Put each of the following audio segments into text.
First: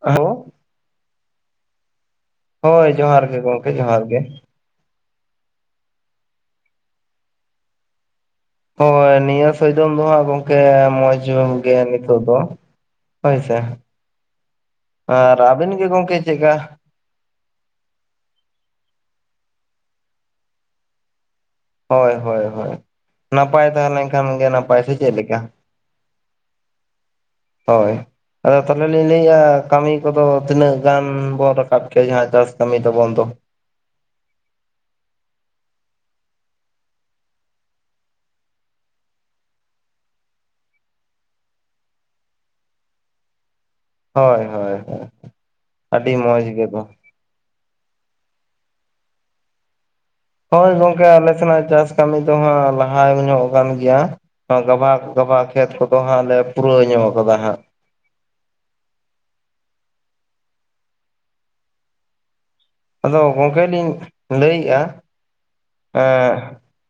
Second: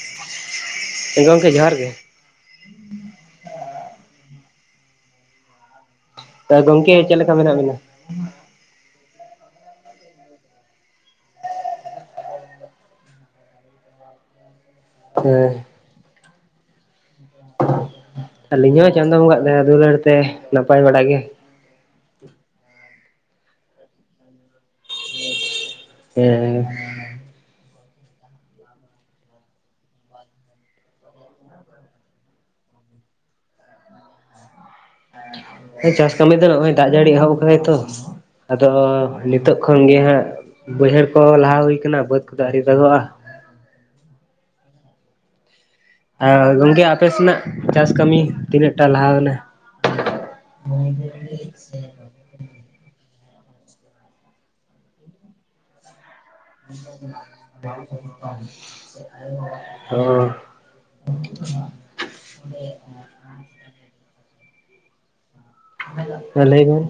Hello, ᱜᱚᱝᱠᱮ ᱡᱚᱦᱟᱨ ᱜᱮ ᱾ ᱦᱳᱭ ᱡᱚᱦᱟᱨ ᱜᱮ ᱜᱚᱢᱠᱮ ᱡᱚᱦᱟᱨ ᱜᱮ ᱛᱚ ᱜᱚᱝᱠᱮ ᱪᱮᱫ ᱞᱮᱠᱟ ᱢᱮᱱᱟᱜ ᱵᱤᱱᱟ ᱦᱳᱭ ᱱᱤᱭᱟᱹ ᱥᱚᱭᱡᱚᱢ ᱫᱚ ᱦᱟᱸᱜ ᱜᱚᱝᱠᱮ ᱢᱚᱸᱡᱽ ᱧᱚᱜ ᱜᱮᱭᱟ ᱱᱤᱛᱚᱜ ᱫᱚ ᱦᱳᱭ ᱥᱮ ᱟᱨ ᱦᱮᱸ ᱟᱹᱵᱤᱱ ᱜᱮ ᱜᱚᱢᱠᱮ ᱪᱮᱫ ᱠᱟ ᱟᱹᱞᱤᱧ ᱦᱚᱸ ᱪᱟᱸᱫᱳ ᱵᱟᱜᱟ-ᱟᱜ ᱫᱟᱹᱭᱟ ᱫᱩᱞᱟᱹᱲ ᱛᱮ ᱱᱟᱯᱟᱭ ᱵᱟᱲᱟ ᱜᱮ ᱦᱳᱭ ᱦᱳᱭ ᱦᱳᱭ ᱱᱟᱯᱟᱭ ᱛᱟᱦᱮᱸ ᱞᱮᱱᱠᱷᱟᱱ ᱜᱮ ᱱᱟᱯᱟᱭ ᱥᱮ ᱪᱮᱫᱞᱮᱠᱟ ᱦᱩ ᱦᱳᱭ ᱟᱫᱚ ᱛᱟᱦᱚᱞᱮ ᱞᱤᱧ ᱞᱟᱹᱭᱮᱫᱼᱟ ᱠᱟᱹᱢᱤ ᱠᱚᱫᱚ ᱛᱤᱱᱟᱹᱜ ᱜᱟᱱ ᱵᱚᱱ ᱨᱟᱠᱟᱵ ᱠᱮᱭᱟ ᱡᱟᱦᱟᱸ ᱪᱟᱥ ᱠᱟᱹᱢᱤ ᱛᱟᱵᱚᱱ ᱫᱚ ᱪᱟᱥ ᱠᱟᱹᱢᱤ ᱫᱚ ᱱᱚᱜᱼᱚᱭ ᱫᱟᱜ ᱡᱟᱹᱲᱤ ᱮᱦᱚᱵ ᱠᱟᱫᱟᱭ ᱛᱚ ᱟᱫᱚ ᱱᱤᱛᱚᱜ ᱠᱷᱚᱱ ᱜᱮ ᱦᱟᱸᱜ ᱵᱟᱹᱭᱦᱟᱹᱲ ᱠᱚ ᱞᱟᱦᱟ ᱦᱩᱭ ᱠᱟᱱᱟ ᱵᱟᱹᱫᱽ ᱠᱚᱫᱚ ᱟᱹᱨᱤ ᱫᱟᱜᱚᱜᱼᱟ ᱦᱳᱭ ᱦᱳᱭ ᱦᱳᱭ ᱟᱹᱰᱤ ᱟᱨ ᱢᱚᱸᱡᱽ ᱜᱮ ᱜᱚᱝᱠᱮ ᱫᱚ ᱟᱯᱮ ᱥᱮᱱᱟᱜ ᱪᱟᱥ ᱠᱟᱹᱢᱤ ᱛᱤᱱᱟᱹᱜ ᱴᱟ ᱞᱟᱦᱟᱣᱱᱟ ᱦᱳᱭ ᱜᱚᱝᱠᱮ ᱟᱞᱮ ᱥᱮᱱᱟᱜ ᱪᱟᱥ ᱠᱟᱹᱢᱤ ᱫᱚ ᱦᱜ ᱞᱟᱦᱟ ᱧᱚᱜ ᱟᱠᱟᱱ ᱜᱮᱭᱟ ᱜᱟᱵᱟᱜ ᱜᱟᱵᱟᱜ ᱠᱷᱮᱛ ᱠᱚᱫᱚ ᱦᱟᱸᱜ ᱞᱮ ᱯᱩᱨᱟᱹᱣ ᱧᱚᱜ ᱠᱟᱫᱟ ᱦᱟᱸᱜ ᱚ [inaudible] ᱟᱫᱚ ᱜᱚᱝᱚᱢᱠᱮ ᱞᱤᱧ ᱞᱟᱹᱭᱮᱫᱼᱟ ᱦᱮᱸ ᱞᱟᱹᱭ ᱵᱮᱱ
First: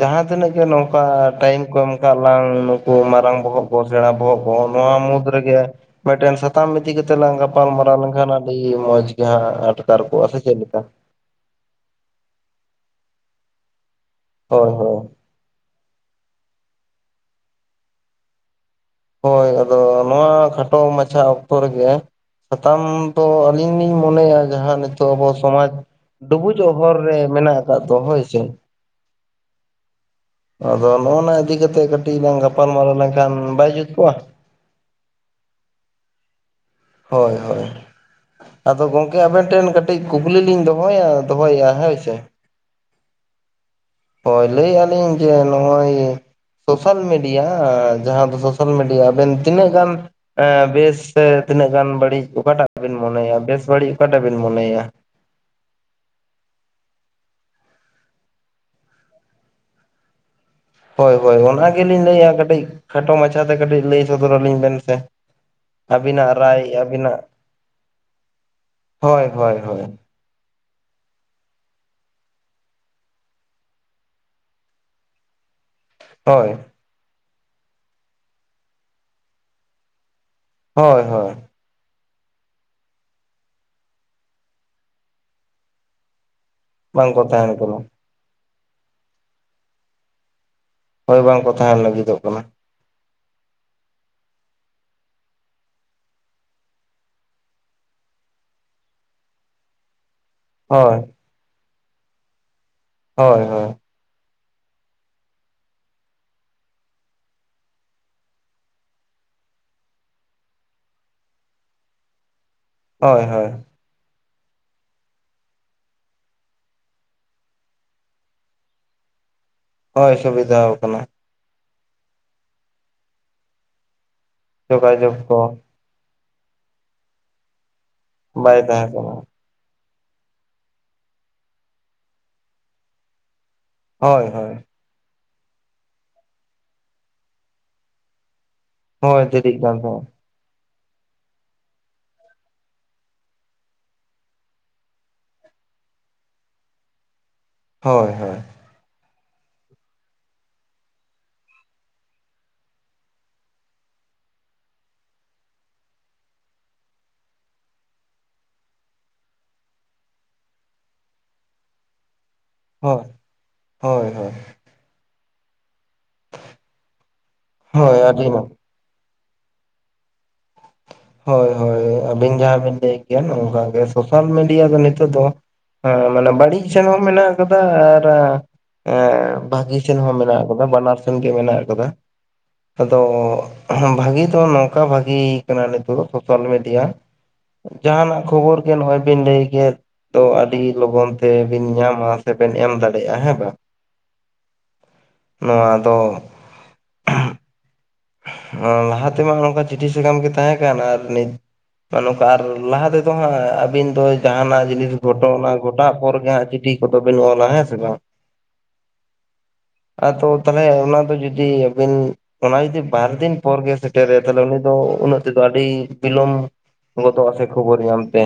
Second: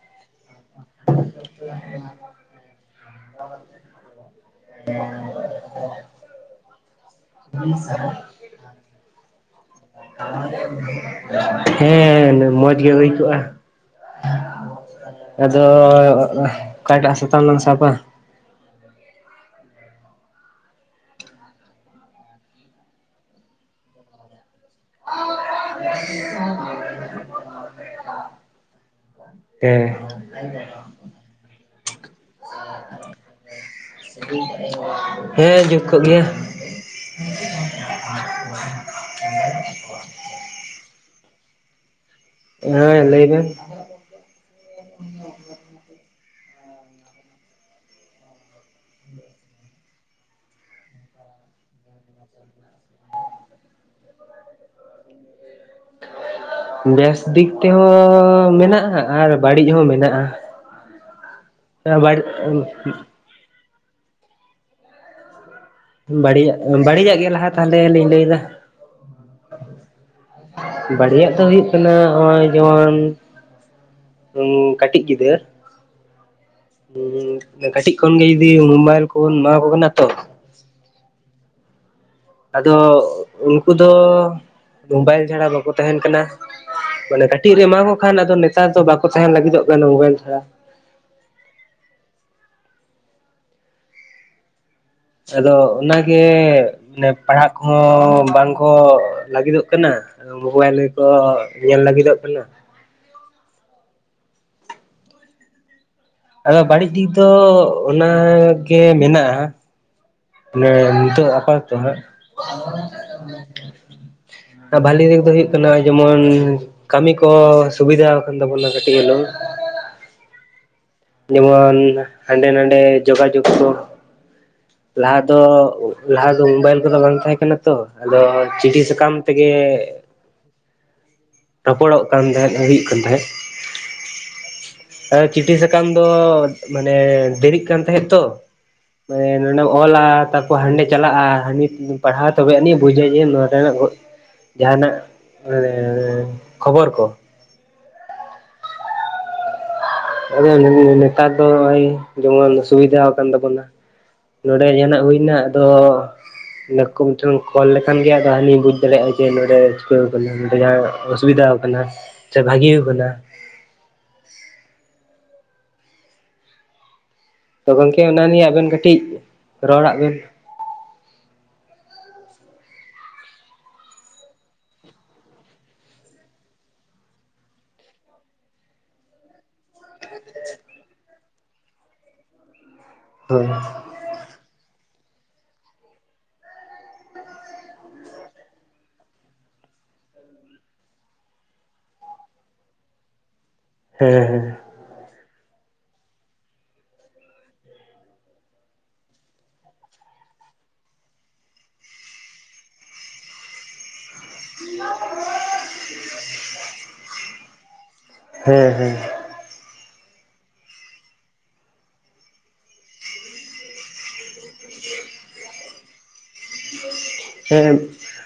ᱡᱟᱦᱟᱸ ᱛᱤᱱᱟᱹᱜ ᱜᱮ ᱱᱚᱝᱠᱟ ᱴᱟᱭᱤᱢ ᱠᱚ ᱮᱢ ᱠᱟᱜ ᱞᱟᱝ ᱱᱩᱠᱩ ᱢᱟᱨᱟᱝ ᱵᱚᱦᱚᱜ ᱥᱮᱬᱟ ᱵᱚᱜ ᱠᱚ ᱱᱚᱣᱟ ᱢᱩᱫᱽ ᱨᱮᱜᱮ ᱢᱤᱫᱴᱮᱱ ᱥᱟᱛᱟᱢ ᱤᱫᱤ ᱠᱟᱛᱮᱜ ᱞᱟᱝ ᱜᱟᱯᱟᱞ ᱢᱟᱨᱟᱨᱟᱣ ᱞᱮᱱᱠᱷᱟᱱ [unintelligible] ᱜᱮ ᱦᱟᱸᱜ ᱟᱴᱠᱟᱨ ᱠᱚᱜᱟ ᱥᱮ ᱪᱮᱫ ᱞᱮᱠᱟ ᱦᱮᱸ ᱢᱚᱡᱽ ᱜᱮ ᱦᱩᱭ ᱠᱚᱜᱼᱟ᱾ ᱦᱳᱭ ᱦᱳᱭ ᱟᱫᱚ ᱚᱠᱟᱴᱟᱜ ᱥᱟᱛᱟᱢ ᱞᱟᱝ ᱥᱟᱵ-ᱟ ᱦᱳᱭ ᱟᱫᱚ ᱱᱚᱣᱟ ᱠᱷᱟᱴᱚ ᱢᱟᱪᱷᱟ ᱚᱠᱛᱚ ᱨᱮᱜᱮ ᱥᱟᱛᱟᱢ ᱫᱚ ᱟᱹᱞᱤᱧ ᱞᱤᱧ ᱢᱚᱱᱮᱭᱟ ᱡᱟᱦᱟᱸᱱᱟᱜ ᱟᱵᱚ ᱥᱚᱢᱟᱡᱽ ᱰᱩᱵᱩᱡᱚᱜ ᱦᱚᱨ ᱨᱮ ᱢᱮᱱᱟᱜ ᱟᱠᱟᱫ ᱫᱚ ᱦᱳᱭ ᱥᱮ ᱮ ᱟᱫᱚ ᱱᱚᱜᱚᱱᱟ ᱤᱫᱤ ᱠᱟᱛᱮ ᱠᱟᱹᱴᱤᱡ ᱞᱟᱝ ᱜᱟᱯᱟᱞ ᱢᱟᱨᱟᱨᱟᱣ ᱞᱮᱱᱠᱷᱟᱱ ᱵᱟᱭ ᱡᱩᱫ ᱦᱮᱸ ᱡᱩᱫ ᱠᱚᱜ ᱜᱮᱭᱟ ᱦᱳᱭ ᱦᱳᱭ ᱟᱫᱚ ᱜᱚᱝᱠᱮ ᱟᱵᱮᱱ ᱴᱷᱮᱱ ᱠᱟᱹᱴᱤᱡ ᱠᱩᱠᱞᱤ ᱞᱤᱧ ᱫᱚᱦᱚᱭᱟ ᱫᱚᱦᱚᱭ ᱮᱭᱟ ᱦᱳᱭ ᱥᱮ ᱦᱮᱸ ᱞᱟᱹᱭ ᱵᱮᱱ ᱦᱳᱭ ᱞᱟᱹᱭᱮᱜᱼᱟ ᱞᱤᱧ ᱡᱮ ᱱᱚᱜᱼᱚᱭ ᱥᱳᱥᱟᱞ ᱢᱤᱰᱤᱭᱟ ᱡᱟᱦᱟᱸ ᱫᱚ ᱥᱳᱥᱟᱞ ᱢᱤᱰᱤᱭᱟ ᱟᱵᱮᱱ ᱛᱤᱱᱟᱹᱜ ᱜᱟᱱ ᱦᱮᱸ ᱵᱮᱥ ᱛᱤᱱᱟᱹᱜ ᱜᱟᱱ ᱵᱟᱹᱲᱤᱡ ᱚᱠᱟᱴᱟᱜ ᱵᱤᱱ ᱢᱚᱱᱮᱭᱟ ᱵᱮᱥ ᱵᱟᱹᱲᱤᱡ ᱚᱠᱟᱴᱟᱜ ᱵᱤᱱ ᱢᱚᱱᱮᱭᱟ ᱵᱮᱥ ᱫᱤᱠ ᱛᱮᱦᱚᱸ ᱢᱮᱱᱟᱜᱼᱟ ᱟᱨ ᱵᱟᱹᱲᱤᱡ ᱦᱚᱸ ᱢᱮᱱᱟᱜᱼᱟ᱾ ᱦᱳᱭ ᱦᱳᱭ ᱚᱱᱟ ᱜᱮᱞᱤᱧ ᱞᱟᱹᱭᱮᱫᱼᱟ ᱠᱟᱹᱴᱤᱡ ᱠᱷᱟᱴᱚ ᱢᱟᱪᱷᱟᱛᱮ ᱠᱟᱹᱴᱤᱡ ᱞᱟᱹᱭ ᱥᱚᱫᱚᱨ ᱟᱹᱞᱤᱧ ᱵᱮᱱ ᱥᱮ ᱟᱹᱵᱤᱱᱟᱜ ᱵᱟᱹᱲᱤᱡᱟᱜ ᱨᱟᱭ ᱵᱟᱹᱲᱤᱡᱟᱜ ᱟᱹᱵᱤᱱᱟᱜ ᱜᱮ ᱞᱟᱦᱟ ᱛᱟᱦᱞᱮ ᱞᱤᱧ ᱞᱟᱹᱭᱫᱟ᱾ ᱦᱳᱭ ᱦᱳᱭ ᱦᱳᱭ ᱵᱟᱹᱲᱤᱡ ᱫᱚ ᱦᱩᱭᱩᱜ ᱠᱟᱱᱟ ᱱᱚᱜᱼᱚᱭ ᱡᱮᱢᱚᱱ ᱩ ᱠᱟᱹᱴᱤᱡ ᱜᱤᱫᱽᱨᱟᱹ ᱦᱳᱭ ᱦᱮ ᱠᱟᱹᱴᱤᱡ ᱠᱷᱚᱱ ᱜᱮ ᱡᱩᱫᱤ ᱢᱳᱵᱟᱭᱤᱞ ᱠᱚᱵᱚᱱ ᱮᱢᱟᱠᱚ ᱠᱟᱱᱟ ᱛᱚ ᱦᱳᱭ ᱦᱳᱭ ᱟᱫᱚ ᱩᱱᱠᱩ ᱫᱚ ᱢᱳᱵᱟᱭᱤᱞ ᱪᱷᱟᱲᱟ ᱵᱟᱠᱚ ᱛᱟᱦᱮᱱ ᱠᱟᱱᱟ ᱵᱟᱝᱠᱚ ᱢᱟᱱᱮ ᱛᱟᱦᱮᱱ ᱠᱟᱹᱴᱤᱡ ᱨᱮ ᱠᱟᱱᱟ ᱮᱢᱟ ᱠᱚ ᱠᱷᱟᱱ ᱟᱫᱚ ᱱᱮᱛᱟᱨ ᱫᱚ ᱵᱟᱠᱚ ᱛᱟᱦᱮᱱ ᱞᱟᱹᱜᱤᱫᱚᱜ ᱠᱟᱱᱟ ᱢᱳᱵᱟᱭᱤᱞ ᱪᱷᱟᱲᱟ ᱦᱳᱭ ᱵᱟᱝᱠᱚ ᱛᱟᱦᱮᱱ ᱞᱟᱹᱜᱤᱫᱚᱜ ᱠᱟᱱᱟ᱾ ᱟᱫᱚ ᱚᱱᱟᱜᱮ ᱢᱟᱱᱮ ᱯᱟᱲᱦᱟᱜ ᱠᱚᱦᱚᱸ ᱵᱟᱝ ᱠᱚ ᱞᱟᱹᱜᱤᱫᱚᱜ ᱠᱟᱱᱟ᱾ ᱟᱫᱚ ᱢᱳᱵᱟᱭᱤᱞ ᱦᱳᱭ ᱜᱮᱠᱚ ᱧᱮᱞ ᱞᱟᱹᱜᱤᱫᱚᱜ ᱠᱟᱱᱟ᱾ ᱦᱳᱭ ᱦᱳᱭ ᱟᱫᱚ ᱵᱟᱹᱲᱤᱡ ᱫᱤᱠ ᱫᱚ ᱚᱱᱟᱜ ᱜᱮ ᱢᱮᱱᱟᱜᱼᱟ᱾ ᱢᱟᱱᱮ ᱱᱤᱛᱚᱜ ᱟᱯᱟᱛᱚᱛᱚ ᱦᱟᱜ ᱦᱳᱭ ᱦᱳᱭ ᱟᱨ ᱵᱷᱟᱞᱮ ᱫᱤᱠ ᱫᱚ ᱦᱩᱭᱩᱜ ᱠᱟᱱᱟ ᱡᱮᱢᱚᱱ ᱠᱟᱹᱢᱤ ᱠᱚ ᱥᱩᱵᱤᱫᱷᱟ ᱟᱠᱟᱱ ᱛᱟᱵᱚᱱᱟ ᱠᱟᱹᱴᱤᱡ ᱦᱮᱞᱳ ᱦᱳᱭ ᱥᱩᱵᱤᱫᱷᱟ ᱟᱠᱟᱱᱟ ᱡᱮᱢᱚᱱ ᱦᱟᱸᱰᱮ ᱱᱟᱰᱮ ᱡᱳᱜᱟᱡᱳᱜᱽ ᱠᱚ ᱡᱳᱜᱟᱡᱳᱜᱽ ᱞᱟᱦᱟ ᱠᱚ ᱫᱚ ᱞᱟᱦᱟ ᱫᱚ ᱢᱳᱵᱟᱭᱤᱞ ᱠᱚᱫᱚ ᱵᱟᱝ ᱛᱟᱦᱮᱸ ᱠᱟᱱᱟ ᱛᱚ ᱟᱫᱚ ᱵᱟᱭ ᱪᱤᱴᱷᱤ ᱛᱟᱦᱮᱸ ᱠᱟᱱᱟ ᱥᱟᱠᱟᱢ ᱛᱮ ᱜᱮ ᱨᱚᱯᱚᱲᱚᱜ ᱠᱟᱱ ᱛᱟᱦᱮᱸᱫ ᱦᱩᱭᱩᱜ ᱠᱟᱱ ᱛᱟᱦᱮᱸᱫ ᱦᱳᱭ ᱦᱳᱭ ᱪᱤᱴᱷᱤ ᱥᱟᱠᱟᱢ ᱫᱚ ᱢᱟᱱᱮ ᱫᱮᱨᱤᱜ ᱠᱟᱱ ᱛᱟᱦᱮᱸᱜ ᱛᱚ ᱦᱳᱭ ᱫᱮᱨᱤᱜ ᱱᱚᱸᱰᱮᱢ ᱠᱟᱱ ᱚᱞᱟ ᱛᱟᱦᱮᱸᱫ ᱛᱟ ᱦᱟᱸᱰᱮ ᱪᱟᱞᱟᱜᱼᱟ᱾ ᱦᱟᱱᱤ ᱯᱟᱲᱦᱟᱣ ᱛᱚᱵᱮ ᱟᱹᱱᱤᱡ ᱵᱩᱡᱟᱹ ᱡᱮ ᱱᱚᱸᱰᱮ ᱱᱟᱜ ᱡᱟᱦᱟᱱᱟᱜ ᱢᱟᱱᱮ ᱠᱷᱚᱵᱚᱨ ᱠᱚ᱾ ᱦᱳᱭ ᱦᱳᱭ᱾ ᱟ [unintelligible] ᱱᱮᱛᱟᱨ ᱫᱚ ᱱᱚᱜᱭ ᱡᱮᱢᱚᱱ ᱥᱩᱵᱤᱫᱷᱟ ᱠᱟᱱ ᱛᱟᱵᱚᱱᱟ᱾ ᱱᱚᱸᱰᱮ ᱡᱟᱦᱟᱱᱟᱜ ᱦᱩᱭᱱᱟ ᱟᱫᱚ ᱱᱠᱩ ᱢᱤᱫᱴᱮᱱ ᱠᱚᱞ ᱞᱮᱠᱷᱟᱱ ᱜᱮ ᱟᱫᱚ ᱦᱟᱹᱱᱤᱭ ᱵᱩᱡ ᱫᱟᱲᱮᱭᱟᱜᱼᱟ ᱡᱮ ᱱᱚᱸᱰᱮ ᱪᱤᱠᱟᱹᱣ ᱠᱟᱱᱟ ᱱᱚᱸᱰᱮ ᱡᱟᱦᱟᱸ ᱚᱥᱩᱵᱤᱫᱟ ᱚᱱᱟ ᱥᱮ ᱵᱷᱟᱜᱤᱣ ᱦᱳᱭ ᱠᱟᱱᱟ᱾ ᱦᱳᱭ ᱦᱳᱭ᱾ ᱛᱚ ᱦᱳᱭ ᱜᱚᱢᱠᱮ ᱟᱹᱰᱤ ᱚᱱᱟ ᱱᱤᱭᱮ ᱱᱟᱯᱟᱭ ᱟᱵᱮᱱ ᱠᱟᱹᱴᱤᱡ ᱨᱚᱲᱟᱜ ᱵᱮᱱ᱾ ᱦᱳᱭ ᱦᱳᱭ ᱟᱹᱵᱤᱱ ᱡᱟᱦᱟᱸ ᱵᱤᱱ ᱞᱟᱹᱭ ᱠᱮᱼᱟ ᱱᱚᱝᱠᱟ ᱜᱮ ᱥᱳᱥᱟᱞ ᱢᱤᱰᱤᱭᱟ ᱫᱚ ᱱᱤᱛᱚᱜ ᱫᱚ ᱦᱮᱸ ᱢᱟᱱᱮ ᱵᱟᱹᱲᱤᱡ ᱥᱮᱱ ᱦᱚᱸ ᱢᱮᱱᱟᱜ ᱟᱠᱟᱫᱟ ᱟᱨ ᱵᱷᱟᱜᱤ ᱢᱮᱱᱟᱜ ᱟᱠᱟᱫᱟ ᱵᱟᱱᱟᱨ ᱥᱮᱱ ᱜᱮ ᱢᱮᱱᱟᱜ ᱟᱠᱟᱫᱟ᱾ ᱟᱫᱚ ᱦᱳᱭ ᱵᱷᱟᱜᱤ ᱫᱚ ᱱᱚᱝ ᱱᱚᱝᱠᱟ ᱵᱷᱟᱜᱤ ᱠᱟᱱᱟ ᱱᱤᱛᱚᱜ ᱫᱚ ᱥᱳᱥᱟᱞ ᱢᱤᱰᱤᱭᱟ ᱡᱟᱦᱟᱱᱟᱜ ᱠᱷᱚᱵᱚᱨ ᱜᱮ ᱱᱚᱜᱼᱚᱭ ᱵᱤᱱ ᱞᱟᱹᱭ ᱠᱮᱫ ᱛᱚ ᱟᱹᱰᱤ ᱞᱚᱜᱚᱱ ᱛᱮ ᱵᱤᱱ ᱧᱟᱢᱟ ᱥᱮᱵᱮᱱ ᱮᱢ ᱫᱟᱲᱮᱭᱟᱜᱼᱟ᱾ ᱦᱮᱸ ᱵᱟᱝ? ᱦᱮᱸ ᱦᱮᱸ᱾ ᱱᱚᱣᱟ ᱫᱚ ᱞᱟᱦᱟᱛᱮ ᱢᱟ ᱚᱱᱠᱟ ᱪᱤᱴᱷᱤ ᱥᱟᱠᱟᱢ ᱜᱮ ᱛᱟᱦᱮᱸ ᱠᱟᱱ ᱟᱨ ᱱᱤᱛ- ᱱᱚᱝᱠᱟ ᱟᱨ ᱞᱟᱦᱟ ᱛᱮᱫᱚ ᱦᱟᱸᱜ ᱟᱹᱵᱤᱱ ᱫᱚ ᱡᱟᱦᱱᱟᱜ ᱡᱤᱱᱤᱥ ᱜᱷᱚᱴᱚᱱᱟ ᱜᱷᱚᱴᱟᱜ ᱯᱚᱨ ᱜᱮ ᱦᱟᱸᱜ ᱪᱤᱴᱷᱤ ᱠᱚᱫᱚ ᱵᱤᱱ ᱚᱞᱟ ᱦᱮᱸ ᱥᱮ ᱵᱟᱝ? ᱦᱮᱸ ᱦᱮᱸ᱾ ᱟᱫᱚ ᱛᱟᱦᱚᱞᱮ ᱚᱱᱟ ᱫᱚ ᱡᱩᱫᱤ ᱟᱹᱵᱤᱱ ᱚᱱᱟ ᱡᱩᱫᱤ ᱵᱟᱨ ᱫᱤᱱ ᱯᱚᱨ ᱜᱮᱥᱮ ᱥᱮᱴᱮᱨᱟᱭᱟ ᱛᱟᱦᱚᱞᱮ ᱩᱱᱤ ᱫᱚ ᱩᱱᱟᱹᱜ ᱛᱮᱫᱚ ᱟᱹᱰᱤ ᱵᱤᱞᱚᱢ ᱜᱚᱫᱚᱜᱼᱟ᱾ ᱥᱮ ᱠᱷᱚᱵᱚᱨ ᱦᱮᱸ ᱧᱟᱢ ᱛᱮ᱾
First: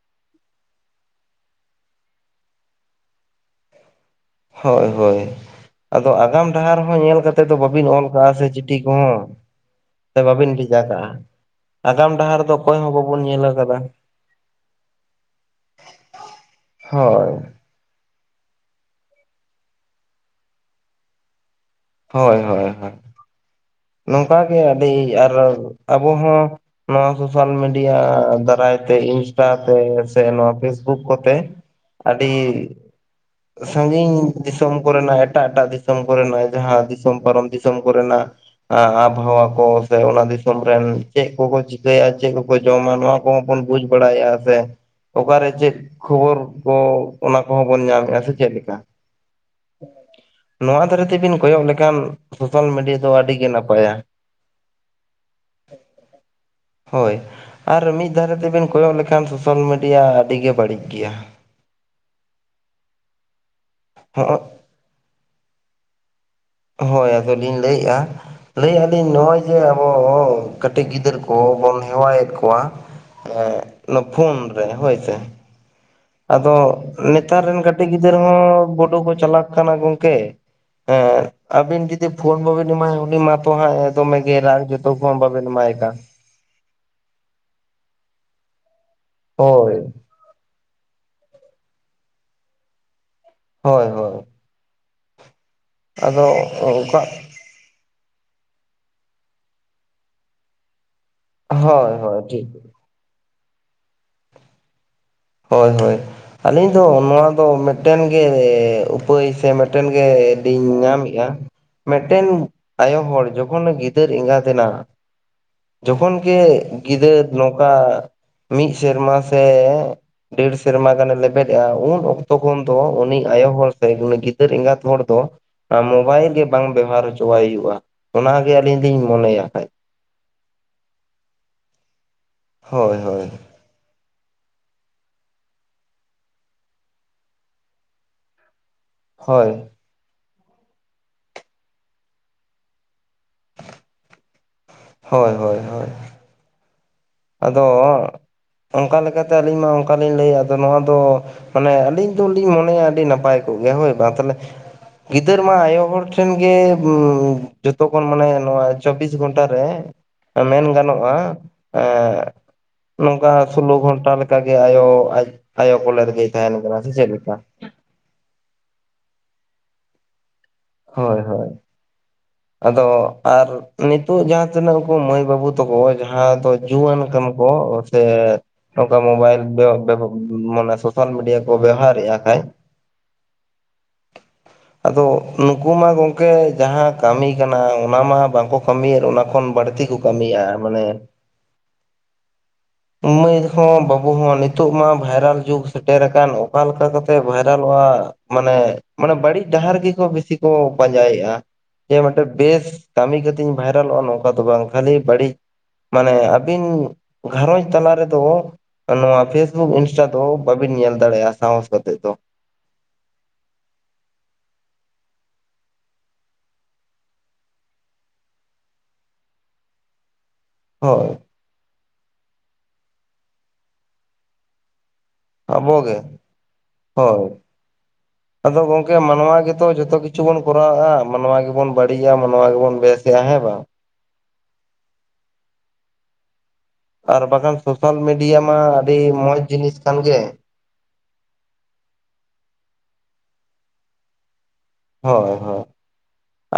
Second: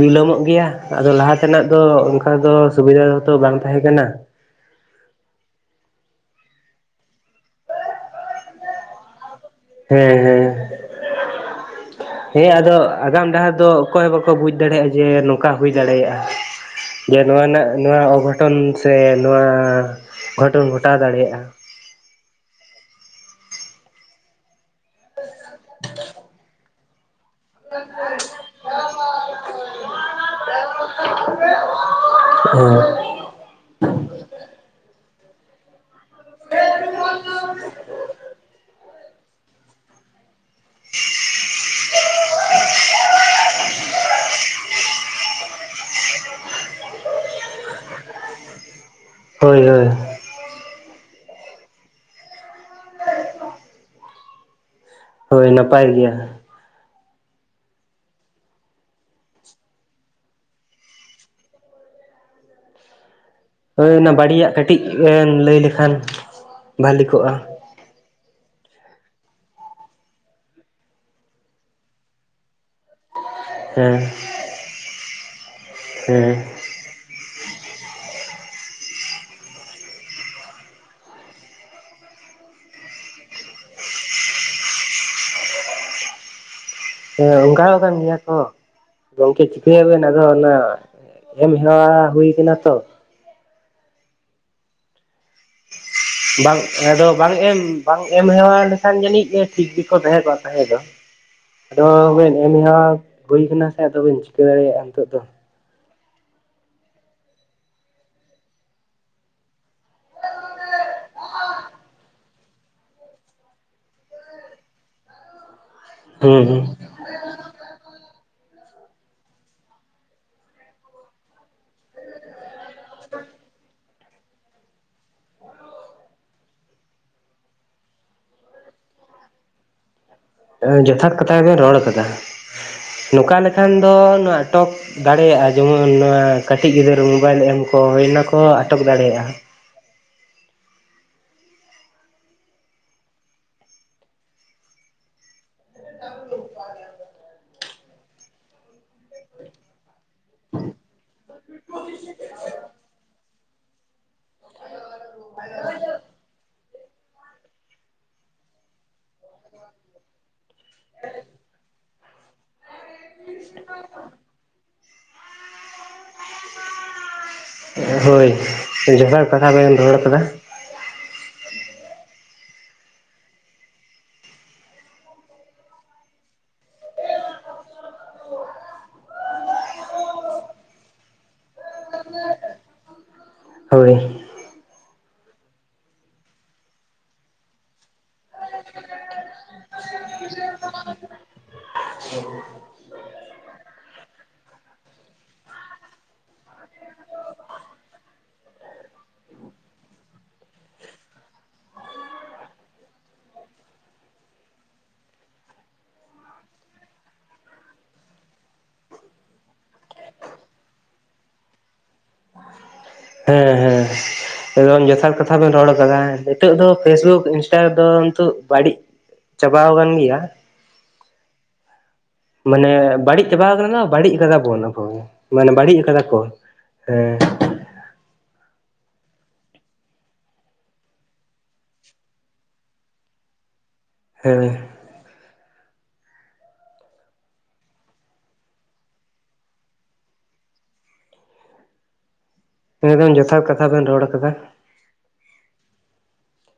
ᱵᱤᱞᱚᱢᱚᱜ ᱜᱮᱭᱟ᱾ ᱟᱫᱚ ᱞᱟᱦᱟ ᱛᱮᱱᱟᱜ ᱫᱚ ᱚᱱᱠᱟ ᱫᱚ ᱥᱩᱵᱤᱫᱷᱟ ᱛᱚ ᱵᱟᱝ ᱛᱟᱦᱮᱸ ᱠᱟᱱᱟ᱾ ᱦᱳᱭ ᱦᱳᱭ᱾ ᱟᱫᱚ ᱟᱜᱟᱢ ᱰᱟᱦᱟᱨ ᱦᱚᱸ ᱧᱮᱞ ᱠᱟᱛᱮᱜ ᱫᱚ ᱵᱟᱵᱤᱱ ᱚᱞ ᱠᱟᱜᱼᱟ ᱥᱮ ᱪᱤᱴᱷᱤ ᱠᱚᱦᱚᱸ᱾ ᱦᱮᱸ ᱥᱮ ᱦᱮᱸ᱾ ᱵᱟᱹᱵᱤᱱ ᱵᱷᱮᱡᱟ ᱠᱟᱜᱼᱟ ᱟᱜᱟᱢ ᱰᱟᱦᱟᱨ ᱦᱮᱸ ᱫᱚ ᱟᱫᱚ ᱚᱠᱚᱭ ᱦᱚᱸ ᱵᱟᱵᱚᱱ ᱟᱜᱟᱢ ᱧᱮᱞ ᱰᱟᱦᱟᱨ ᱫᱚ ᱟᱠᱟᱫᱟ ᱚᱠᱚᱭ ᱦᱚᱸ ᱵᱟᱠᱚ ᱵᱩᱡᱽ ᱫᱟᱲᱮᱭᱟᱜᱼᱟ ᱡᱮ ᱱᱚᱝᱠᱟ ᱦᱩᱭ ᱫᱟᱲᱮᱭᱟᱜᱼᱟ᱾ ᱡᱮ ᱦᱳᱭ ᱱᱚᱣᱟ ᱨᱮᱱᱟᱜ ᱱᱚᱣᱟ ᱚᱜᱷᱚᱴᱚᱱ ᱥᱮ ᱱᱚᱣᱟ ᱜᱷᱚᱴᱚᱱ ᱜᱷᱚᱴᱟᱣ ᱫᱟᱲᱮᱭᱟᱜᱼᱟ᱾ ᱦᱳᱭ ᱦᱳᱭ ᱦᱳᱭ ᱱᱚᱝᱠᱟ ᱜᱮ ᱟᱹᱰᱤ ᱟᱨ ᱟᱵᱚ ᱦᱚᱸ ᱱᱚᱣᱟ ᱥᱳᱥᱟᱞ ᱢᱤᱰᱤᱭᱟ ᱫᱟᱨᱟᱭᱛᱮ ᱤᱱᱥᱴᱟ ᱛᱮ ᱥᱮ ᱱᱚᱣᱟ ᱯᱷᱮᱥᱵᱩᱠ ᱠᱚᱛᱮ [inaudible] ᱟᱹᱰᱤ ᱦᱮᱸ ᱥᱟᱺᱜᱤᱧ ᱫᱤᱥᱚᱢ ᱠᱚᱨᱮᱱᱟᱜ ᱮᱴᱟᱜ ᱮᱴᱟᱜ ᱫᱤᱥᱚᱢ ᱠᱚᱨᱮᱱᱟᱜ ᱡᱟᱦᱟᱸ ᱫᱤᱥᱚᱢ ᱯᱟᱨᱚᱢ ᱫᱤᱥᱚᱢ ᱠᱚᱨᱮᱱᱟᱜ, ᱟᱵᱚᱦᱟᱣᱟ ᱠᱚ ᱥᱮ ᱚᱱᱟ ᱫᱤᱥᱚᱢ ᱨᱮᱱ ᱪᱮᱫ ᱠᱚᱠᱚ ᱪᱤᱠᱟᱹᱭᱟ ᱪᱮᱫ ᱠᱚᱠᱚ ᱡᱚᱢᱟ ᱱᱚᱣᱟ ᱠᱚ ᱦᱚᱸᱵᱚᱱ ᱵᱩᱡᱽ ᱵᱟᱲᱟᱭᱮᱫᱼᱟ ᱥᱮ᱾ ᱚᱠᱟᱨᱮ ᱪᱮᱫ ᱠᱷᱚᱵᱚᱨ ᱠᱚ ᱚᱱᱟ ᱠᱚᱦᱚᱸ ᱵᱚᱱ ᱧᱟᱢᱮᱫᱼᱟ᱾ ᱥᱮ ᱪᱮᱫ ᱞᱮᱠᱟ? ᱦᱳᱭ ᱦᱳᱭ᱾ ᱱᱚᱣᱟ ᱫᱷᱟᱨᱮ ᱛᱮᱵᱤᱱ ᱠᱚᱭᱚᱜ ᱞᱮᱠᱷᱟᱱ ᱥᱳᱥᱟᱞ ᱢᱤᱰᱤᱭᱟ ᱫᱚ ᱟᱹᱰᱤ ᱜᱮ ᱱᱟᱯᱟᱭᱟ᱾ ᱦᱳᱭ ᱱᱟᱯᱟᱭ ᱜᱮᱭᱟ᱾ ᱦᱳᱭ ᱟᱨ ᱢᱤᱫ ᱫᱷᱟᱨᱮ ᱛᱮᱵᱮᱱ ᱠᱚᱭᱚᱜ ᱞᱮᱠᱷᱟᱱ ᱥᱳᱥᱟᱞ ᱢᱤᱰᱤᱭᱟ ᱟᱹᱰᱤ ᱜᱮ ᱵᱟᱹᱲᱤᱡ ᱜᱮᱭᱟ᱾ ᱦᱳᱭ ᱚᱱᱟ ᱦᱚᱸᱜᱼᱚᱭ ᱵᱟᱹᱲᱤᱡ ᱟᱜ ᱠᱟᱹᱴᱤᱡ ᱮᱢ ᱞᱟᱹᱭ ᱞᱮᱠᱷᱟᱱ ᱵᱷᱟᱞᱤ ᱦᱳᱭ ᱠᱚᱜᱼᱟ ᱟᱫᱚᱞᱤᱧ ᱞᱟᱹᱭᱮᱫᱼᱟ᱾ ᱞᱟᱹᱭᱮᱫ ᱟᱞᱤᱧ ᱱᱚᱜᱼᱚᱭ ᱡᱮ ᱟᱵᱚ ᱠᱟᱹᱴᱤᱡ ᱜᱤᱫᱽᱟᱹᱨᱟᱹ ᱠᱚᱵᱚᱱ ᱦᱮᱣᱟᱭᱮᱫ ᱠᱚᱣᱟ ᱮᱜ ᱦᱮᱸ ᱱᱚᱣᱟ ᱯᱷᱳᱱ ᱨᱮ ᱦᱳᱭᱥᱮ ᱦᱮᱸ ᱟᱫᱚ ᱱᱮᱛᱟᱨ ᱨᱮᱱ ᱠᱟᱹᱴᱤᱡ ᱜᱤᱫᱽᱟᱹᱨ ᱦᱚᱸ ᱵᱳᱰᱳ ᱠᱚ ᱪᱟᱞᱟᱜ ᱠᱟᱱᱟ ᱜᱚᱝᱠᱮ᱾ ᱦᱮᱸ ᱟᱹᱵᱤᱱ ᱡᱩᱫᱤ ᱯᱷᱳᱱ ᱵᱟᱵᱤᱱ ᱮᱢᱟᱭᱟ ᱩᱱᱤ ᱢᱟᱛᱚ ᱦᱟᱸᱜ ᱮᱫᱚᱢᱮ ᱜᱮᱭ ᱨᱟᱜ ᱾ ᱛᱩ ᱯᱳᱱ ᱵᱟᱵᱤᱱ ᱮᱢᱟᱭᱠᱟᱱ᱾ ᱦᱮᱸ ᱚᱱᱠᱟ ᱠᱟᱱ ᱜᱮᱭᱟ ᱛᱚ᱾ ᱜᱚᱝᱠᱮ ᱦᱳᱭ ᱪᱤᱠᱟᱹᱭᱟ ᱵᱮᱱ᱾ ᱟᱫᱚ ᱚᱱᱟ ᱮᱢ ᱦᱮᱣᱟ ᱦᱩᱭ ᱠᱟᱱᱟ ᱛᱚ᱾ ᱦᱳᱭ ᱦᱳᱭ ᱟᱫᱚ ᱵᱟᱝ ᱚᱱᱠᱟ ᱟᱫᱚ ᱵᱟᱝ ᱮᱢ ᱵᱟᱝ ᱮᱢ ᱦᱮᱣᱟ ᱞᱮᱠᱷᱟᱱ ᱡᱟᱹᱱᱤᱡ ᱴᱷᱤᱠ ᱜᱮᱠᱚ ᱛᱟᱦᱮᱸ ᱠᱚᱜ ᱛᱟᱦᱮᱸ ᱫᱚ᱾ ᱟᱫᱚ ᱦᱳᱭ ᱦᱳᱭ ᱵᱮᱱ ᱴᱷᱤᱠ ᱮᱢᱦᱟ ᱦᱩᱭ ᱠᱟᱱᱟ ᱥᱮ ᱟᱫᱚᱵᱮᱱ ᱪᱤᱠᱟᱹ ᱫᱟᱲᱮᱭᱟᱜᱼᱟ ᱱᱤᱛᱳᱜ ᱫᱚ᱾ ᱦᱳᱭ ᱦᱳᱭ ᱟᱹᱞᱤᱧ ᱫᱚ ᱱᱚᱣᱟ ᱫᱚ ᱢᱤᱫᱴᱮᱱ ᱜᱮ ᱩᱯᱟᱹᱭ ᱥᱮ ᱢᱤᱫᱴᱮᱱ ᱜᱮ ᱞᱤᱧ ᱧᱟᱢᱮᱫᱼᱟ᱾ ᱢᱤᱫᱴᱮᱱ ᱟᱭᱳ ᱦᱚᱲ ᱡᱚᱠᱷᱚᱱ ᱜᱤᱫᱟᱹᱨ ᱮᱸᱜᱟᱛ ᱮᱱᱟ, ᱡᱚᱠᱷᱚᱱ ᱜᱮ ᱦᱩᱸ ᱜᱤᱫᱟᱹᱨ ᱱᱚᱝᱠᱟ ᱢᱤᱫ ᱥᱮᱨᱢᱟ ᱥᱮ ᱰᱮᱲ ᱥᱮᱨᱢᱟ ᱜᱟᱱᱮ ᱞᱮᱵᱮᱫᱮᱜᱼᱟ ᱩᱱ ᱚᱠᱛᱚ ᱠᱷᱚᱱ ᱫᱚ ᱩᱱᱤ ᱟᱭᱳ ᱦᱚᱲ ᱥᱮ ᱩᱱᱤ ᱜᱤᱫᱟᱹᱨ ᱮᱸᱜᱟᱛ ᱦᱚᱲ ᱫᱚ, ᱚᱱᱟ ᱢᱳᱵᱟᱭᱤᱞ ᱜᱮ ᱵᱟᱝ ᱵᱮᱵᱚᱦᱟᱨ ᱦᱚᱪᱚᱣᱟᱭ ᱦᱩᱭᱩᱜᱼᱟ ᱚᱱᱟᱜᱮ ᱟᱹᱞᱤᱧ ᱞᱤᱧ ᱢᱚᱱᱮᱭᱟ ᱠᱷᱟᱡ ᱡᱚᱛᱷᱟᱛ ᱠᱟᱛᱷᱟᱵᱮᱱ ᱨᱚᱲ ᱟᱠᱟᱫᱟ᱾ ᱦᱳᱭ ᱦᱳᱭ ᱱᱚᱝᱠᱟ ᱞᱮᱠᱟ ᱠᱷᱟᱱ ᱫᱚ ᱱᱟᱴᱚᱠ ᱫᱟᱲᱮᱭᱟᱜᱼᱟ ᱡᱮᱢᱚᱱ ᱱᱚᱣᱟ ᱠᱟᱹᱴᱤᱡ ᱜᱤᱫᱽᱟᱹᱨ ᱢᱳᱵᱟᱭᱤᱞ ᱮᱢ ᱠᱚ ᱦᱩᱭᱱᱟᱠᱚ᱾ ᱠᱚ ᱟᱴᱚᱠ ᱫᱟᱲᱮᱭᱟᱜᱼᱟ᱾ ᱦᱳᱭ ᱦᱳᱭ ᱦᱳᱭ ᱦᱳᱭ ᱟᱫᱚ ᱚᱱᱠᱟ ᱞᱮᱠᱟᱛᱮ ᱟᱹᱞᱤᱧ ᱢᱟ ᱚᱱᱠᱟᱞᱤᱧ ᱞᱟᱹᱭᱟ ᱟᱫᱚ ᱱᱚᱣᱟ ᱫᱚ, ᱢᱟᱱᱮ ᱟᱹᱞᱤᱧ ᱫᱚᱞᱤᱧ ᱢᱚᱱᱮᱭᱟ ᱟᱹᱰᱤ ᱱᱟᱯᱟᱭ ᱠᱚᱜ ᱜᱮᱭᱟ, ᱦᱳᱭ ᱵᱟᱝ ᱛᱟᱦᱚᱞᱮ ᱜᱤᱫᱟᱹᱨ ᱢᱟ ᱟᱭᱳ ᱦᱚᱲ ᱴᱷᱮᱱ ᱜᱮ ᱡᱚᱛᱚᱠᱷᱚᱱ ᱢᱟᱱᱮ ᱱᱚᱣᱟ ᱪᱚᱵᱤᱥ ᱜᱷᱚᱱᱴᱟ ᱨᱮ ᱢᱮᱱ ᱜᱟᱱᱚᱜᱼᱟ ᱮᱸ [inaudible] ᱱᱚᱝᱠᱟ ᱥᱳᱞᱳ ᱜᱷᱚᱱᱴᱟ ᱞᱮᱠᱟᱜᱮ ᱟᱭᱳ ᱟᱡ ᱟᱭᱳ ᱠᱚᱞᱮ ᱨᱮᱜᱮ ᱛᱟᱦᱮᱱ ᱠᱟᱱᱟ, ᱥᱮ ᱪᱮᱫᱞᱮᱠᱟ ᱦᱳᱭ ᱡᱚᱛᱷᱟᱛ ᱠᱟᱛᱷᱟ ᱵᱮᱢ ᱨᱚᱲ ᱟᱠᱟᱫᱟ᱾ ᱦᱳᱭ ᱦᱳᱭ [inaudible] ᱟᱫᱚ ᱟᱨ ᱱᱤᱛᱚᱜ ᱡᱟᱦᱟᱸ ᱛᱤᱱᱟᱹᱜ ᱠᱩ ᱢᱟᱹᱭ ᱵᱟᱹᱵᱩ ᱛᱟᱠᱚ ᱡᱟᱦᱟᱸ ᱫᱚ ᱡᱩᱣᱟᱹᱱ ᱠᱟᱱ ᱠᱚ ᱥᱮ ᱱᱚᱝᱠᱟ ᱢᱳᱵᱟᱭᱤᱞ ᱢᱟᱱᱮ ᱥᱳᱥᱟᱞ ᱢᱤᱰᱤᱭᱟ ᱠᱚ ᱵᱮᱣᱦᱟᱨᱮᱫᱼᱟ ᱠᱷᱟᱡ ᱦᱳᱭ ᱟᱫᱚ ᱱᱩᱠᱩ ᱢᱟ ᱜᱚᱢᱠᱮ ᱡᱟᱦᱟᱸ ᱠᱟᱹᱢᱤ ᱠᱟᱱᱟ ᱚᱱᱟ ᱢᱟ ᱵᱟᱝᱠᱚ ᱠᱟᱹᱢᱤ ᱭᱮᱫ ᱚᱱᱟ ᱠᱷᱚᱱ ᱵᱟᱹᱲᱛᱤ ᱠᱩ ᱠᱟᱹᱢᱤᱭᱟ ᱢᱟᱱᱮ᱾ [inaudible] ᱢᱟᱹᱭ ᱦᱚᱸ ᱵᱟᱹᱵᱩ ᱦᱚᱸ ᱱᱤᱛᱚᱜ ᱢᱟ ᱵᱷᱟᱭᱨᱟᱞ ᱡᱩᱜᱽ ᱥᱮᱴᱮᱨ ᱟᱠᱟᱱ, ᱚᱠᱟ ᱞᱮᱠᱟ ᱠᱟᱛᱮᱜ ᱵᱷᱟᱭᱨᱟᱞᱚᱜ-ᱟ᱾ ᱢᱟᱱᱮ ᱢᱟᱱᱮ ᱵᱟᱹᱲᱤᱡ ᱰᱟᱦᱟᱨ ᱜᱮᱠᱚ ᱵᱮᱥᱤ ᱠᱚ ᱯᱟᱸᱡᱟᱭᱮᱜ-ᱟ᱾ ᱡᱮ ᱢᱤᱫᱴᱮᱡ ᱵᱮᱥ ᱠᱟᱢᱤ ᱠᱟᱹᱛᱤᱧ ᱵᱷᱟᱭᱨᱟᱞᱚᱜ-ᱟ ᱱᱚᱝᱠᱟ ᱫᱚ ᱵᱟᱝ ᱠᱷᱟᱞᱤ ᱵᱟᱹᱲᱤᱡ ᱢᱟᱱᱮ ᱟᱵᱤᱱ ᱜᱷᱟᱨᱚᱸᱡᱽ ᱛᱟᱞᱟ ᱨᱮᱫᱚ᱾ ᱱᱚᱶᱟ ᱯᱷᱮᱥᱵᱩᱠ ᱤᱱᱥᱴᱟ ᱫᱚ ᱵᱟᱵᱤᱱ ᱧᱮᱞ ᱫᱟᱲᱮᱭᱟᱜ-ᱟ ᱥᱟᱦᱚᱸᱥ ᱠᱟᱛᱮᱜ ᱫᱚ᱾ ᱦᱮᱸ ᱦᱮᱸ᱾ ᱮᱠᱫᱚᱢ ᱡᱚᱛᱷᱟᱛ ᱠᱟᱛᱷᱟ ᱵᱮᱱ ᱨᱚᱲ ᱟᱠᱟᱫᱟ, ᱦᱮᱸ ᱱᱤᱛᱚᱜ ᱫᱚ ᱯᱷᱮᱥᱵᱩᱠ ᱤᱱᱥᱴᱟ ᱫᱚ ᱱᱤᱛᱩᱜ ᱵᱟᱲᱤᱡ ᱪᱟᱵᱟᱣ ᱠᱟᱱ ᱜᱮᱭᱟ᱾ ᱦᱚᱭ᱾ ᱢᱟᱱᱮ ᱵᱟᱲᱤᱡ ᱪᱟᱵᱟ ᱟᱠᱟᱱᱟ ᱵᱟᱲᱤᱡ ᱠᱟᱫᱟ ᱵᱚᱱ ᱟᱵᱚ ᱜᱮ‌ ᱢᱟᱱᱮ ᱵᱟᱲᱤᱡ ᱟᱵᱚᱜᱮ ᱟᱠᱟᱫᱟ ᱠᱚ, ᱦᱮᱸ᱾ ᱦᱳᱭ ᱟᱫᱚ ᱜᱚᱝᱠᱮ ᱢᱟᱱᱶᱟ ᱜᱮᱛᱚ ᱡᱚᱛᱚ ᱠᱤᱪᱷᱩ ᱵᱚᱱ ᱠᱚᱨᱟᱣᱮᱜ-ᱟ, ᱢᱟᱱᱶᱟ ᱜᱮᱵᱚᱱ ᱵᱟᱹᱲᱤᱡ-ᱟ, ᱢᱟᱱᱶᱟ ᱜᱮᱵᱚᱱ ᱵᱮᱥ-ᱟ, ᱦᱮᱸ ᱵᱟᱝ᱾ ᱦᱮᱸ᱾ ᱟᱨ ᱵᱟᱠᱷᱟᱱ ᱥᱳᱥᱟᱞ ᱢᱤᱰᱤᱭᱟ ᱢᱟ ᱟᱹᱰᱤ ᱢᱚᱸᱡᱽ ᱡᱤᱱᱤᱥ ᱠᱟᱱ ᱜᱮ᱾ ᱮᱠᱫᱚᱢ ᱡᱚᱛᱷᱟᱛ ᱠᱟᱛᱷᱟ ᱵᱮᱱ ᱨᱚᱲ ᱟᱠᱟᱫᱟ᱾ ᱦᱚᱭ ᱦᱚᱭ᱾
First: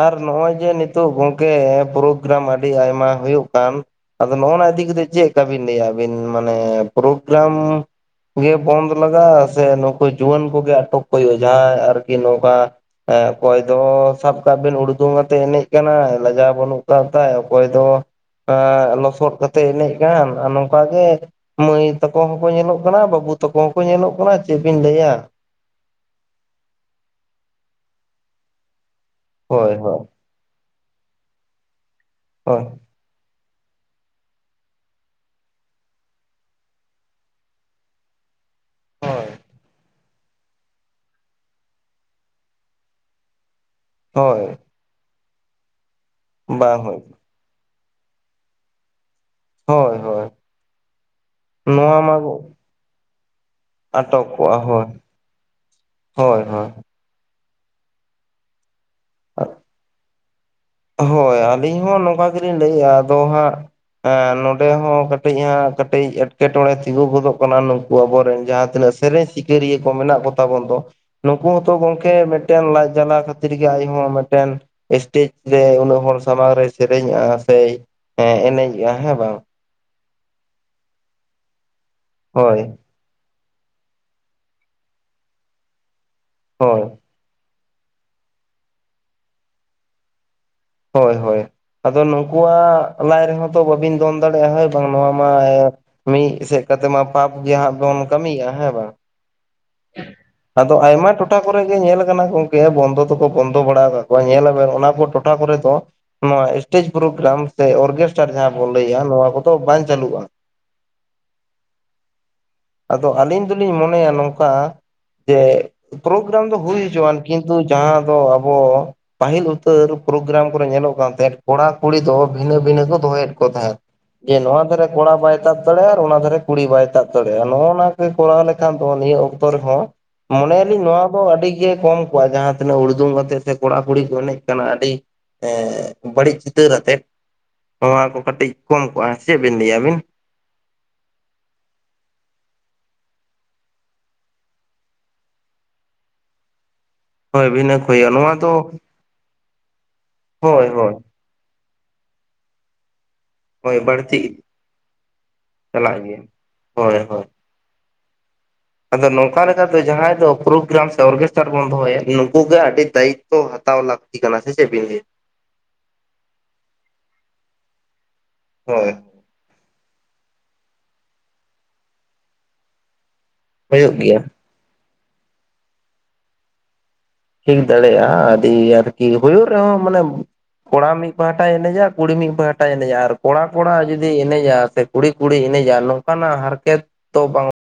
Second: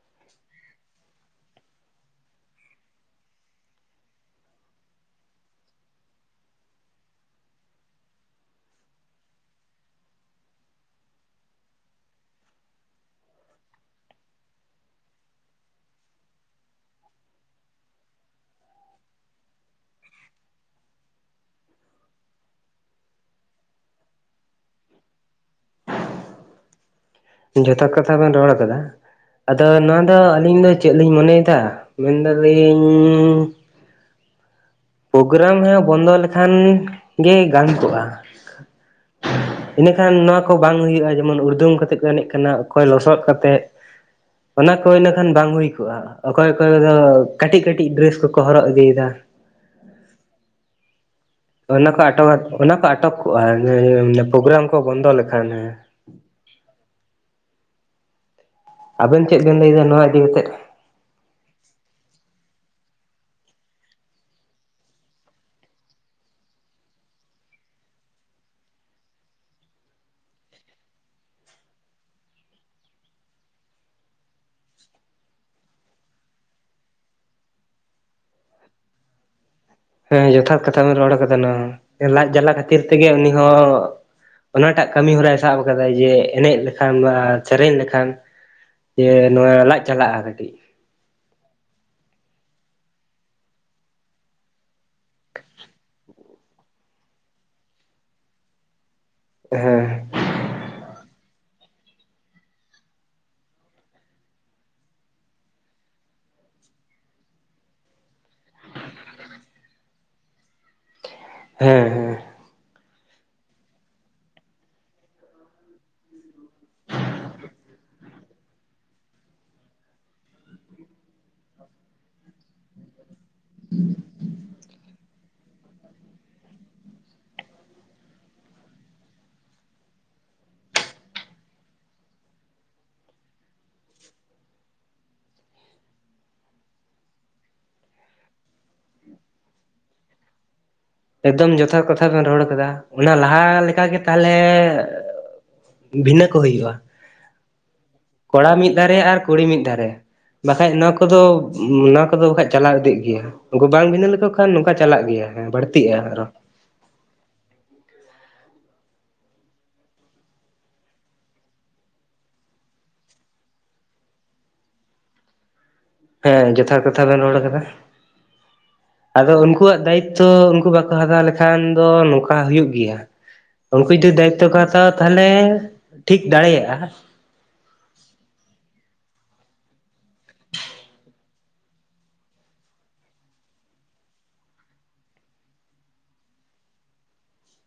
ᱟᱨ ᱱᱚᱜ-ᱚᱭ ᱡᱮ ᱱᱤᱛᱚᱜ ᱜᱚᱝᱠᱮ ᱯᱨᱳᱜᱽᱨᱟᱢ ᱟᱹᱰᱤ ᱟᱭᱢᱟ ᱦᱩᱭᱩᱜ ᱠᱟᱱ᱾ ᱟᱫᱚ ᱱᱚᱜ-ᱚ ᱱᱚᱣᱟ ᱤᱫᱤ ᱠᱟ ᱠᱟᱛᱮᱜ ᱪᱮᱜ ᱠᱟ ᱵᱤᱱ ᱞᱟᱹᱭᱟ ᱟᱹᱵᱤᱱ ᱢᱟᱱᱮ ᱯᱨᱳᱜᱽᱨᱟᱢ ᱜᱮ ᱵᱚᱱᱫ ᱞᱟᱜᱟᱜ-ᱟ ᱥᱮ ᱱᱩᱠᱩ ᱡᱩᱣᱟᱹᱱ ᱠᱚᱜᱮ ᱟᱴᱚᱠ ᱠᱚ ᱦᱩᱭᱩᱜ-ᱟ ᱡᱟᱦᱟᱸᱭ ᱟᱨ ᱠᱤ ᱱᱚᱝᱠᱟ ᱮᱸ ᱚᱠᱚᱭ ᱫᱚ ᱥᱟᱵ ᱠᱟᱜ ᱵᱱ ᱩᱲᱫᱩᱝ ᱟᱛᱮᱜ ᱮᱱᱮᱡ ᱠᱟᱱᱟᱭ, ᱞᱟᱡᱟᱣ ᱵᱟᱹᱱᱩᱜ ᱟᱠᱟᱫ ᱛᱟᱭ ᱚᱠᱚᱭ ᱫᱚ ᱞᱚᱥᱚᱫ ᱠᱟᱛᱮᱜ ᱮᱱᱮᱡ ᱠᱟᱱ ᱟᱨ ᱱᱚᱝᱠᱟ ᱜᱮ ᱢᱟᱹᱭ ᱛᱟᱠᱚ ᱦᱚᱸᱠᱚ ᱧᱮᱞᱚᱜ ᱠᱟᱱᱟ ᱵᱟᱹᱵᱩ ᱛᱟᱠᱚ ᱦᱚᱸᱠᱚ ᱧᱮᱞᱚᱜ ᱠᱟᱱᱟ ᱪᱮᱜ ᱵᱤᱱ ᱞᱟᱹᱭᱟ? ᱡᱚᱛᱷᱟᱛ ᱠᱟᱛᱷᱟ ᱵᱮᱱ ᱨᱚᱲ ᱟᱠᱟᱫᱟ ᱟᱫᱚ ᱦᱳᱭ ᱱᱚᱣᱟ ᱦᱳᱭ ᱫᱚ ᱟᱹᱞᱤᱧ ᱫᱚ ᱪᱮᱜ ᱞᱤᱧ ᱢᱚᱱᱮᱭ ᱫᱟ? ᱢᱮᱱ ᱦᱳᱭ ᱫᱟᱨᱤᱧᱼᱼ ᱯᱨᱳᱜᱽᱨᱟᱢ ᱦᱮᱸ ᱵᱚᱱᱫᱚ ᱞᱮᱠᱷᱟᱱ ᱜᱮ ᱜᱟᱱ ᱠᱚᱜ-ᱟ᱾ ᱦᱚᱭ᱾ ᱮᱸᱰᱮᱠᱷᱟᱱ ᱱᱚᱣᱟ ᱠᱚ ᱵᱟᱝ ᱦᱩᱭᱩᱜ-ᱟ ᱡᱮᱢᱚᱱ ᱩᱲᱫᱩᱝ ᱠᱟᱛᱮ ᱠᱚ ᱮᱱᱮᱡ ᱠᱟᱱᱟ ᱚᱠᱚᱭ ᱞᱚᱥᱚᱫ ᱠᱟᱛᱮᱜ᱾ ᱦᱚᱭ᱾ ᱚᱱᱟ ᱠᱚ ᱤᱱᱟᱹ ᱠᱷᱟᱱ ᱵᱟᱝ ᱦᱩᱭ ᱠᱚᱜ-ᱟ ᱚᱠᱚᱭ ᱚᱠᱚᱭ ᱵᱟᱝ ᱫᱚ ᱦᱳᱭ ᱠᱟᱴᱤᱡ ᱠᱟᱹᱴᱤᱡ ᱰᱮᱨᱮᱥ ᱠᱚᱠᱚ ᱦᱚᱨᱚᱜ ᱤᱫᱤ ᱭᱮᱫᱟ᱾ ᱦᱚᱭ ᱦᱚᱭ᱾ ᱦᱚᱭ ᱚᱱᱟ ᱠᱚ ᱟᱴᱚᱠ ᱟᱫ ᱚᱱᱟ ᱠᱚ ᱟᱴᱚᱠ ᱠᱚᱜ-ᱟ [unintelligible] ᱯᱨᱳᱜᱽᱨᱟᱢ ᱠᱚ ᱵᱚᱱᱫᱚ ᱞᱮᱠᱷᱟᱱ ᱦᱮᱸ᱾ ᱦᱚᱭ ᱦᱚᱭ᱾ ᱟᱵᱮᱱ ᱪᱮᱫ ᱵᱮᱱ ᱞᱟᱹᱭ ᱫᱟ ᱱᱚᱣᱟ ᱤᱫᱤ ᱠᱟᱛᱮᱜ? ᱦᱚᱭ ᱟᱞᱤᱧ ᱦᱚᱸ ᱱᱚᱝᱠᱟ ᱜᱮᱞᱤᱧ ᱞᱟᱹᱭᱮᱜ-ᱟ ᱟᱫᱚ ᱦᱟᱸᱜ᱾ ᱮᱸ ᱱᱚᱸᱰᱮ ᱦᱚᱸ ᱠᱟᱴᱤᱡ ᱦᱟᱸᱜ ᱠᱟᱹᱴᱤᱡ ᱮᱴᱠᱮᱴᱚᱬᱮ ᱛᱤᱸᱜᱩ ᱜᱚᱫᱚᱜ ᱠᱟᱱᱟ ᱱᱩᱠᱩ ᱟᱵᱚ ᱨᱮᱱ ᱡᱟᱦᱟᱸ ᱛᱤᱱᱟᱹᱜᱥᱼᱼ ᱥᱮᱨᱮᱧ ᱥᱤᱠᱟᱹᱨᱤᱭᱟᱹ ᱠᱚ ᱢᱮᱱᱟᱜ ᱠᱚᱛᱟ ᱵᱚᱱ ᱫᱚ᱾ ᱱᱩᱠᱩ ᱦᱚᱸᱛᱚ ᱜᱚᱝᱠᱮ ᱢᱮᱫᱴᱮᱱ ᱞᱟᱡ ᱡᱟᱞᱟ ᱠᱷᱟᱛᱤᱨ ᱜᱮ ᱟᱡ ᱦᱚᱸ ᱢᱮᱫᱴᱮᱱ ᱮᱥᱴᱮᱡᱽᱼᱼ ᱡᱮ ᱩᱱᱟᱹᱜ ᱦᱚᱲ ᱥᱟᱢᱟᱝ ᱨᱮ ᱥᱮᱨᱮᱧᱮᱜ-ᱟ ᱥᱮᱡ ᱮᱱᱮᱡᱮᱜ-ᱟ ᱦᱮᱸ ᱵᱟᱝ᱾ ᱦᱮᱸ ᱡᱚᱛᱷᱟᱛ ᱠᱟᱛᱷᱟ ᱵᱮᱱ ᱨᱚᱲ ᱠᱟᱫᱟ ᱱᱚᱶᱟ ᱦᱚᱸ ᱞᱟᱡ ᱡᱟᱞᱟ ᱦᱳᱭ ᱠᱷᱟᱹᱛᱤᱨᱼᱼ ᱛᱮ ᱜᱮ ᱩᱱᱤ ᱦᱚᱸ ᱚᱱᱟ ᱴᱟᱜ ᱠᱟᱢᱤ ᱦᱚᱨᱟᱭ ᱥᱟᱵ ᱟᱠᱟᱫᱟᱭ ᱡᱮ ᱮᱱᱮᱡ ᱦᱳᱭ ᱞᱮᱠᱷᱟᱱ ᱵᱟᱝᱼᱼ ᱥᱮᱨᱮᱧ ᱞᱮᱠᱷᱟᱱ ᱡᱮ ᱱᱚᱣᱟ ᱞᱟᱡ ᱪᱟᱞᱟᱜ-ᱟ ᱠᱟᱹᱴᱤᱡ᱾ ᱦᱳᱭ ᱦᱳᱭ᱾ ᱟᱫᱚ ᱱᱩᱠᱩᱣᱟᱜ ᱞᱟᱡ ᱨᱮᱦᱚᱸ ᱛᱚ ᱵᱟᱹᱵᱤᱱ ᱫᱚᱱ ᱫᱟᱲᱮᱭᱟᱜ-ᱟ ᱦᱳᱭ ᱵᱟᱝ ᱱᱚᱣᱟ ᱢᱟ ᱮᱼᱼ ᱢᱤᱫ ᱥᱮᱜ ᱠᱟᱛᱮᱜ ᱢᱟ ᱯᱟᱯ ᱜᱮᱜ ᱦᱟᱸᱜ ᱵᱚᱱ ᱠᱟᱹᱢᱤᱭᱟ ᱦᱮᱸ ᱵᱟᱝ᱾ ᱦᱮᱸ᱾ ᱟᱫᱚ ᱟᱭᱢᱟ ᱴᱚᱴᱷᱟ ᱠᱚᱨᱮ ᱜᱮ ᱧᱮᱞ ᱠᱟᱱᱟ ᱜᱚᱝᱠᱮ ᱵᱚᱱᱫᱚ ᱫᱚᱠᱚ ᱵᱚᱱᱫᱚ ᱵᱟᱲᱟ ᱟᱠᱟᱜ ᱠᱚᱣᱟ ᱧᱮᱞᱟ ᱵᱮᱱ ᱚᱱᱟ ᱠᱚ ᱴᱚᱴᱷᱟ ᱠᱚᱨᱮ ᱫᱚ᱾ ᱱᱚᱣᱟ ᱮᱥᱴᱮᱡᱽ ᱯᱨᱳᱜᱽᱨᱟᱢ ᱥᱮ ᱚᱨᱜᱮᱥᱴᱟᱨ ᱡᱟᱦᱟᱸ ᱵᱚᱱ ᱞᱟᱹᱭᱟ ᱱᱚᱣᱟ ᱠᱚᱫᱚ ᱵᱟᱝ ᱪᱟᱹᱞᱟᱜ-ᱟ᱾ ᱦᱮᱸ ᱦᱮᱸ᱾ ᱟᱫᱚ ᱟᱞᱤᱧ ᱫᱩᱞᱤᱧ ᱢᱚᱱᱮᱭᱟ ᱱᱚᱝᱠᱟ ᱡᱮᱼᱼ ᱯᱨᱳᱜᱨᱟᱢ ᱫᱚ ᱦᱩᱭ ᱦᱚᱪᱚᱣᱟᱱ ᱠᱤᱱᱛᱩ ᱡᱟᱦᱟᱸ ᱫᱚ ᱟᱵᱚ ᱯᱟᱦᱤᱞ ᱩᱛᱟᱹᱨ ᱯᱨᱳᱜᱨᱟᱢ ᱠᱚᱨᱮ ᱧᱮᱞᱚᱜ ᱠᱟᱱ ᱛᱟᱦᱮᱸᱫ ᱠᱚᱲᱟ ᱠᱩᱲᱤ ᱫᱚ ᱵᱷᱤᱱᱟᱹ ᱵᱷᱤᱱᱟᱹ ᱠᱚ ᱫᱚᱦᱚᱭᱮᱫ ᱠᱚᱛᱷᱟᱭ ᱡᱮ ᱱᱚᱣᱟ ᱫᱷᱟᱨᱟ ᱠᱚᱲᱟ ᱵᱟᱭ ᱛᱟᱵᱽ ᱫᱟᱲᱮᱭᱟᱜᱼᱟ ᱟᱨ ᱚᱱᱟ ᱫᱷᱟᱨᱮ ᱠᱩᱲᱤ ᱵᱟᱭ ᱛᱟᱵᱽ ᱫᱟᱲᱮᱭᱟᱜᱼᱟ ᱱᱚᱜᱼᱚ ᱱᱟ ᱜᱮ ᱠᱚᱨᱟᱣ ᱞᱮᱠᱷᱟᱱ ᱫᱚ ᱱᱤᱭᱟᱹ ᱚᱠᱛᱚ ᱨᱮᱦᱚᱸ ᱢᱚᱱᱮᱭᱟᱞᱤᱧ ᱱᱚᱶᱟ ᱫᱚ ᱟᱹᱰᱤᱜᱮ ᱠᱚᱢ ᱠᱚᱜᱼᱟ ᱡᱟᱦᱟᱸ ᱛᱤᱱᱟᱹᱜ ᱩᱲᱫᱟᱹᱝ ᱠᱟᱛᱮᱜ ᱥᱮ ᱠᱚᱲᱟ ᱠᱩᱲᱤ ᱠᱚ ᱮᱱᱮᱡ ᱠᱟᱱᱟ ᱟᱰᱤ ᱮᱸᱻ ᱵᱟᱹᱲᱤᱡ ᱪᱤᱛᱟᱹᱨ ᱟᱛᱮᱫ ᱱᱚᱣᱟ ᱠᱚ ᱠᱟᱹᱴᱤᱡ ᱠᱚᱢ ᱠᱚᱜᱼᱟ ᱪᱮᱫ ᱵᱤᱱ ᱞᱟᱹᱭᱟ ᱟᱵᱤᱱ? ᱮᱠᱫᱚᱢ ᱡᱚᱛᱷᱟᱛ ᱠᱟᱛᱷᱟ ᱵᱮᱱ ᱨᱚᱲ ᱠᱟᱫᱟ ᱚᱱᱟ ᱞᱟᱦᱟ ᱞᱮᱠᱟᱜᱮ ᱛᱟᱦᱞᱮ ᱵᱷᱤᱱᱟᱹ ᱠᱚ ᱦᱩᱭᱩᱜᱼᱟ ᱦᱳᱭ ᱵᱷᱤᱱᱟᱹ ᱠᱚ ᱦᱩᱭᱩᱜᱼᱟ ᱱᱚᱣᱟ ᱠᱚᱲᱟ ᱫᱚ ᱢᱤᱫ ᱫᱷᱟᱨᱮ ᱟᱨ ᱠᱩᱲᱤ ᱢᱤᱫ ᱫᱷᱟᱨᱮ ᱦᱳᱭ ᱵᱟᱠᱷᱟᱡ ᱱᱚᱣᱟ ᱦᱳᱭ ᱠᱚᱫᱚ ᱚᱱᱟ ᱠᱚᱫᱚ ᱵᱟᱠᱟᱱᱡ ᱪᱟᱞᱟᱣ ᱤᱫᱤᱜ ᱜᱮᱭᱟ ᱩᱝᱠᱩ ᱦᱳᱭ ᱵᱟᱝ ᱵᱷᱤᱱᱟᱹ ᱵᱟᱹᱲᱛᱤ ᱞᱮᱠᱚ ᱠᱷᱟᱱ ᱱᱚᱝᱠᱟ ᱪᱟᱞᱟᱜ ᱜᱮᱭᱟ ᱦᱮᱸ ᱵᱟᱹᱲ ᱪᱟᱞᱟᱜ ᱜᱤᱭᱟᱹᱦᱳᱭ ᱦᱳᱭ [inaudible] ᱟᱫᱚ ᱱᱚᱝᱠᱟ ᱞᱮᱠᱟᱛᱮ ᱡᱟᱦᱟᱸᱭ ᱫᱚ ᱯᱨᱳᱜᱨᱟᱢ ᱥᱮ ᱚᱨᱠᱮᱥᱴᱟᱨ ᱵᱚᱱ ᱫᱚᱦᱚᱭᱟ ᱱᱩᱠᱩᱜ ᱜᱮ ᱟᱹᱰᱤ ᱫᱟᱭᱤᱛᱛᱚ ᱦᱟᱛᱟᱣ ᱞᱟᱠ ᱛᱤ ᱠᱟᱱᱟ ᱥᱮ ᱪᱮᱫ ᱵᱤᱱ ᱞᱟᱭᱟ ᱦᱮᱸ ᱡᱚᱛᱷᱟᱛ ᱠᱟᱛᱷᱟ ᱵᱮᱱ ᱨᱚᱲ ᱠᱟᱫᱟ ᱦᱳᱭ ᱟᱫᱚ ᱩᱱᱠᱩᱣᱟᱜ ᱫᱟᱭᱤᱛᱛᱚ ᱩᱱᱠᱩ ᱵᱟᱠᱚ ᱦᱟᱛᱟᱣ ᱞᱮᱠᱷᱟᱱ ᱫᱚ ᱱᱚᱝᱠᱟ ᱦᱩᱭᱩᱜ ᱜᱮᱭᱟ ᱩᱱᱠᱩ ᱦᱩᱭᱩᱜ ᱡᱩᱫᱤ ᱜᱮᱭᱟ ᱫᱟᱭᱤᱛᱛᱚ ᱠᱚ ᱦᱟᱛᱟᱣᱟ ᱛᱟᱦᱞᱮ ᱴᱷᱤᱠ ᱫᱟᱲᱮᱭᱟᱜᱼᱟ ᱴᱷᱤᱠ ᱫᱟᱲᱮᱭᱟᱜᱼᱟ ᱟᱫᱤ ᱟᱨᱠᱤ ᱦᱩᱭᱩᱜ ᱨᱮᱦᱚᱸ ᱢᱟᱱᱮ ᱠᱚᱲᱟ ᱢᱤᱫ ᱯᱟᱦᱟᱴᱟᱭ ᱮᱱᱮᱡᱟ ᱠᱩᱲᱤ ᱢᱤᱫ ᱯᱟᱦᱟᱴᱟᱭ ᱮᱱᱮᱡᱟ ᱟᱨ ᱠᱚᱲᱟ ᱠᱚᱲᱟ ᱡᱩᱫᱤ ᱮᱱᱮᱡᱼᱟ ᱥᱮ ᱠᱩᱲᱤ ᱠᱩᱲᱤᱭ ᱮᱱᱮᱡᱟ ᱱᱚᱝᱠᱟᱱᱟᱜ ᱦᱟᱨᱠᱮᱛ ᱛᱚ ᱵᱟᱝ